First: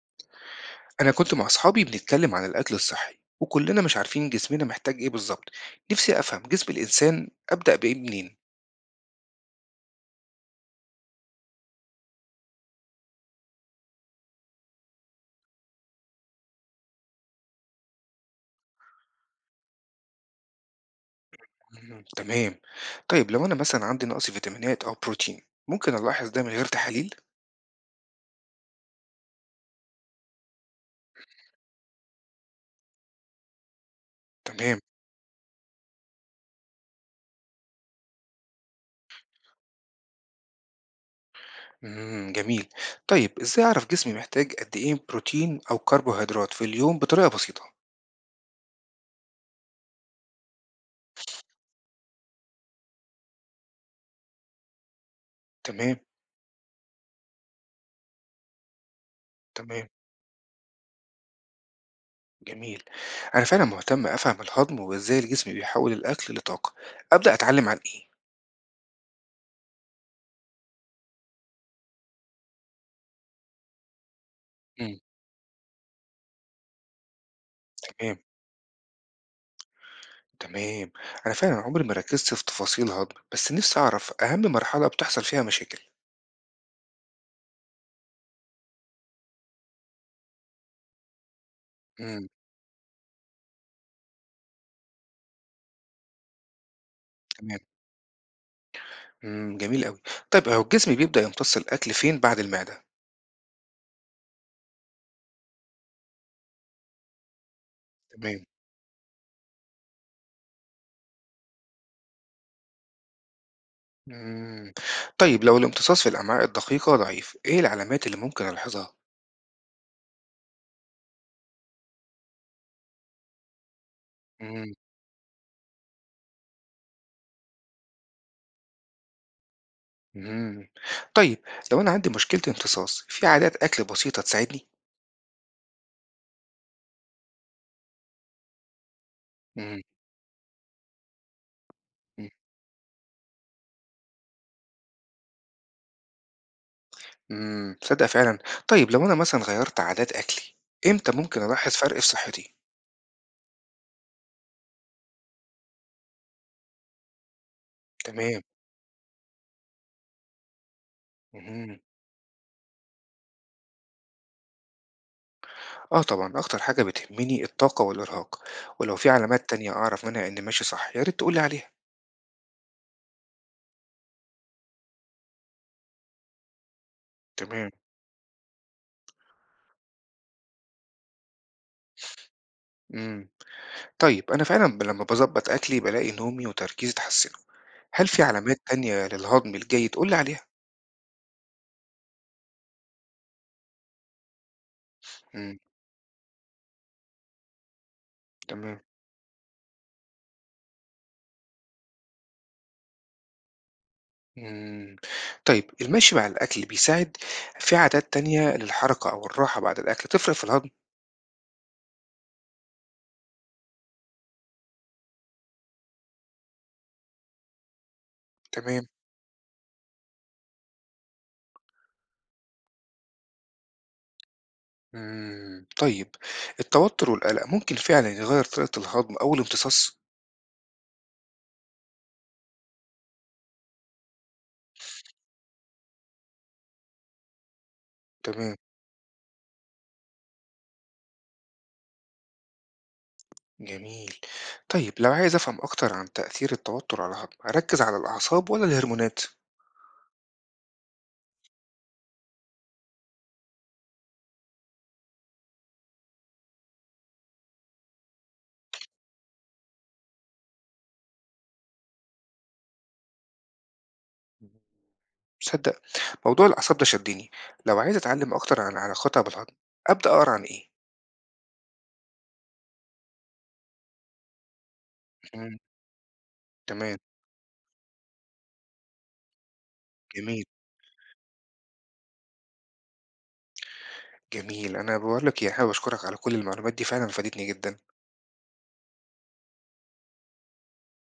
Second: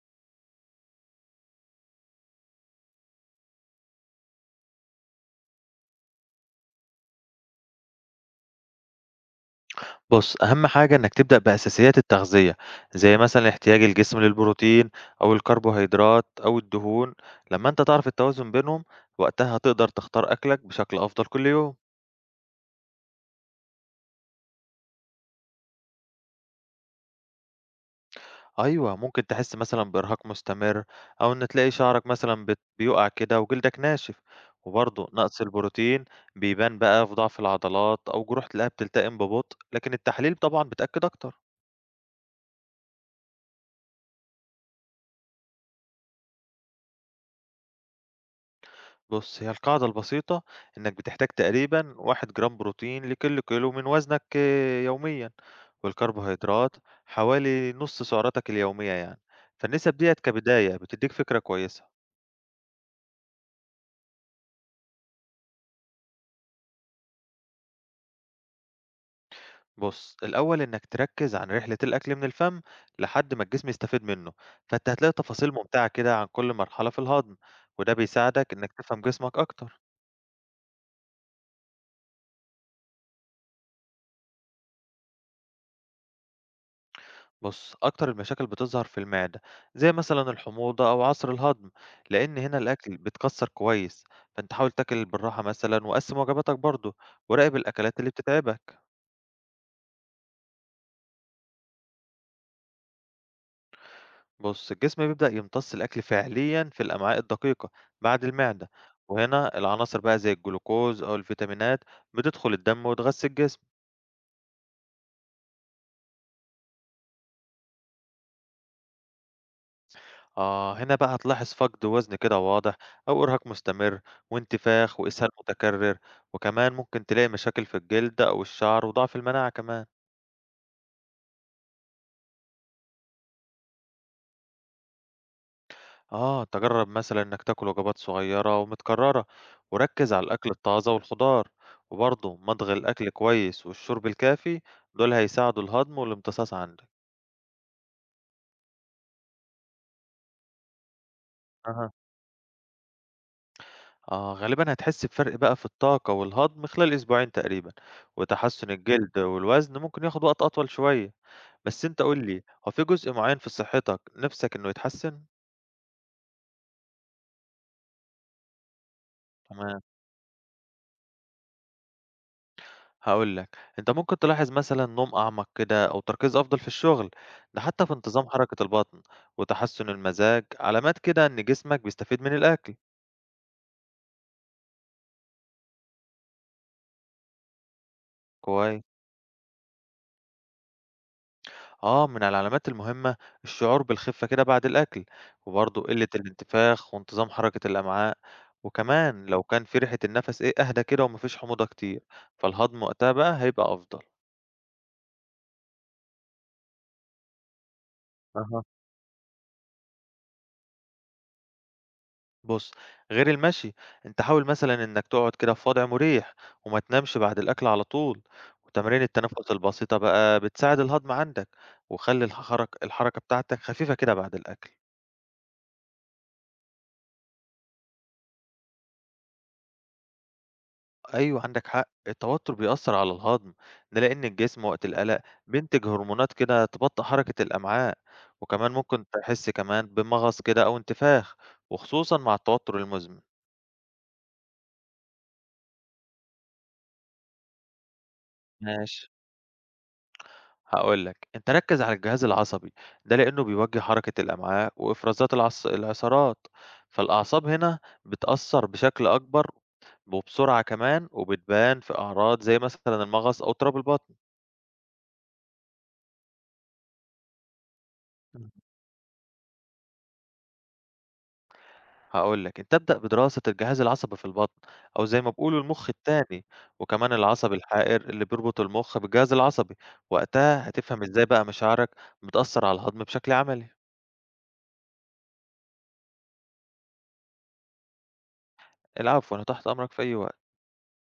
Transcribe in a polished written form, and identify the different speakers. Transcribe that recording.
Speaker 1: أنا كنت مع أصحابي بنتكلم عن الأكل الصحي وكلنا مش عارفين جسمنا محتاج إيه بالظبط. نفسي أفهم جسم الإنسان، أبدأ بإيه منين؟
Speaker 2: بُص، أهم حاجة إنك تبدأ بأساسيات التغذية، زي مثلًا احتياج الجسم للبروتين أو الكربوهيدرات أو الدهون، لمّا أنت تعرف التوازن بينهم، وقتها هتقدر تختار أكلك بشكل أفضل كل يوم.
Speaker 1: مم، تمام. طيب لو أنا مثلا عندي نقص فيتامينات أو بروتين، ممكن ألاحظ ده من غير تحاليل؟
Speaker 2: أيوه، ممكن تحس مثلًا بإرهاق مستمر أو إن تلاقي شعرك مثلًا بيُقع كده وجلدك ناشف،
Speaker 1: تمام.
Speaker 2: وبرضه نقص البروتين بيبان بقى في ضعف العضلات أو جروح تلاقيها بتلتئم ببطء، لكن التحاليل طبعًا بتأكد أكتر.
Speaker 1: مم. جميل. طيب إزاي أعرف جسمي محتاج قد إيه بروتين أو كربوهيدرات في اليوم بطريقة بسيطة؟
Speaker 2: بُص، هي القاعدة البسيطة إنّك بتحتاج تقريبًا 1 جرام بروتين لكل كيلو من وزنك آه، يوميًا،
Speaker 1: تمام.
Speaker 2: والكربوهيدرات حوالي نُص سعراتك اليومية يعني،
Speaker 1: تمام.
Speaker 2: فالنسب ديّة كبداية بتدّيك فكرة كويسة.
Speaker 1: جميل. أنا فعلا مهتم أفهم الهضم وإزاي الجسم بيحول الأكل لطاقة، أبدأ أتعلم عن إيه؟
Speaker 2: بُص، الأول إنّك تركّز عن رحلة الأكل من الفم لحد ما الجسم يستفيد منه، فأنت
Speaker 1: مم.
Speaker 2: هتلاقي تفاصيل ممتعة كده عن كل مرحلة في الهضم، وده
Speaker 1: تمام.
Speaker 2: بيساعدك إنّك تفهم جسمك أكتر.
Speaker 1: تمام. أنا فعلا عمري ما ركزت في تفاصيل هضم بس نفسي أعرف أهم مرحلة بتحصل فيها مشاكل.
Speaker 2: بص أكتر المشاكل بتظهر في المعدة زي مثلا الحموضة أو عسر الهضم
Speaker 1: امم.
Speaker 2: لأن هنا الأكل بيتكسر كويس، فأنت حاول تاكل بالراحة مثلا وقسم وجباتك برضه وراقب
Speaker 1: تمام.
Speaker 2: الأكلات اللي بتتعبك.
Speaker 1: امم، جميل أوي. طيب هو الجسم بيبدأ يمتص الأكل فين بعد المعدة؟
Speaker 2: بص الجسم بيبدأ يمتص الأكل فعليا في الأمعاء الدقيقة بعد
Speaker 1: تمام.
Speaker 2: المعدة، وهنا العناصر بقى زي الجلوكوز أو الفيتامينات بتدخل الدم وتغذي الجسم.
Speaker 1: امم. طيب لو الامتصاص في الأمعاء الدقيقة ضعيف، إيه العلامات اللي ممكن ألاحظها؟
Speaker 2: آه هنا بقى هتلاحظ فقد وزن كده واضح أو إرهاق مستمر
Speaker 1: امم.
Speaker 2: وانتفاخ وإسهال متكرر، وكمان ممكن تلاقي مشاكل في الجلد أو الشعر وضعف المناعة كمان.
Speaker 1: امم. طيب لو أنا عندي مشكلة امتصاص، في عادات أكل بسيطة تساعدني؟
Speaker 2: آه تجرب مثلا إنك تاكل وجبات صغيرة ومتكررة
Speaker 1: امم.
Speaker 2: وركز على الأكل الطازة والخضار، وبرضه مضغ الأكل كويس والشرب الكافي، دول هيساعدوا الهضم والامتصاص عندك.
Speaker 1: امم، صدق فعلا. طيب لو أنا مثلا غيرت عادات أكلي، إمتى ممكن ألاحظ
Speaker 2: أها،
Speaker 1: فرق في صحتي؟
Speaker 2: آه غالبا هتحس بفرق بقى في الطاقة والهضم خلال أسبوعين تقريبا،
Speaker 1: تمام.
Speaker 2: وتحسن الجلد والوزن ممكن ياخد وقت أطول شوية.
Speaker 1: مهم.
Speaker 2: بس أنت قُل لي، هو في جزء معيّن في صحتك نِفْسك إنه يتحسّن؟
Speaker 1: آه طبعًا، أكتر حاجة بتهمني الطاقة والإرهاق، ولو في علامات تانية
Speaker 2: تمام،
Speaker 1: أعرف منها إني ماشي صح يا ريت تقول لي عليها.
Speaker 2: هاقول لك، أنت ممكن تلاحظ مثلًا نوم أعمق كده أو تركيز أفضل في الشغل، ده
Speaker 1: تمام.
Speaker 2: حتى في انتظام حركة البطن وتحسُّن المزاج، علامات كده إن جسمك بيستفيد من الأكل.
Speaker 1: إمم، طيب أنا فعلًا لمّا باضبّط أكلي بالاقي نومي وتركيزي اتحسنوا، هل في علامات
Speaker 2: كويس.
Speaker 1: تانية للهضم الجيد قُل لي عليها؟
Speaker 2: آه، من العلامات المهمة الشعور بالخِفّة كده بعد الأكل،
Speaker 1: إمم،
Speaker 2: وبرضه قِلّة الانتفاخ وانتظام حركة الأمعاء،
Speaker 1: تمام.
Speaker 2: وكمان لو كان في ريحة النَفَس إيه أهدى كده وما فيش حموضة كتير، فالهضم وقتها بقى هيبقى أفضل.
Speaker 1: إمم، طيب المشي مع الأكل بيساعد، في عادات تانية
Speaker 2: أها.
Speaker 1: للحركة أو الراحة بعد الأكل تفرق في الهضم؟
Speaker 2: بُص، غير المشي، أنت حاول مثلًا إنك تقعد كده في وضع مريح وما تنامش بعد الأكل على طول،
Speaker 1: تمام.
Speaker 2: وتمارين التنفس البسيطة بقى بتساعد الهضم عندك، وخلّي الحركة بتاعتك خفيفة كده بعد الأكل.
Speaker 1: إمم، طيب التوتر والقلق ممكن فعلًا يغيّر طريقة الهضم أو الامتصاص؟
Speaker 2: أيوه عندك حق، التوتر بيأثّر على الهضم، ده لإن الجسم وقت القلق بينتج هرمونات كده تبطّئ حركة الأمعاء،
Speaker 1: تمام.
Speaker 2: وكمان ممكن تحس كمان بمغص كده أو انتفاخ، وخصوصًا مع التوتر المزمن.
Speaker 1: جميل. طيب لو عايز أفهم أكتر عن تأثير التوتر على الهضم، أركز على الأعصاب ولا
Speaker 2: ماشي.
Speaker 1: الهرمونات؟
Speaker 2: هاقول لك، أنت ركّز على الجهاز العصبي، ده لإنه بيوجّه حركة الأمعاء وإفرازات العصارات، فالأعصاب هنا بتأثّر بشكل أكبر وبسرعة كمان وبتبان في أعراض زي مثلًا المغص أو اضطراب البطن.
Speaker 1: تصدق موضوع الأعصاب ده شدني، لو عايز أتعلم
Speaker 2: إمم.
Speaker 1: أكتر عن علاقتها بالهضم، أبدأ أقرأ عن إيه؟
Speaker 2: هاقول لك، أنت ابدأ بدراسة الجهاز العصبي في البطن أو زي ما
Speaker 1: مم.
Speaker 2: بيقولوا المُخ التاني،
Speaker 1: تمام،
Speaker 2: وكمان العصب الحائر اللي بيربط المُخ بالجهاز العصبي،
Speaker 1: جميل،
Speaker 2: وقتها هتفهم إزاي بقى مشاعرك بتأثّر على الهضم بشكل عملي.
Speaker 1: جميل. أنا باقول لك إيه، حابب أشكرك على كل المعلومات دي فعلًا فادتني جدًا.
Speaker 2: العفو، أنا تحت أمرك في أي وقت.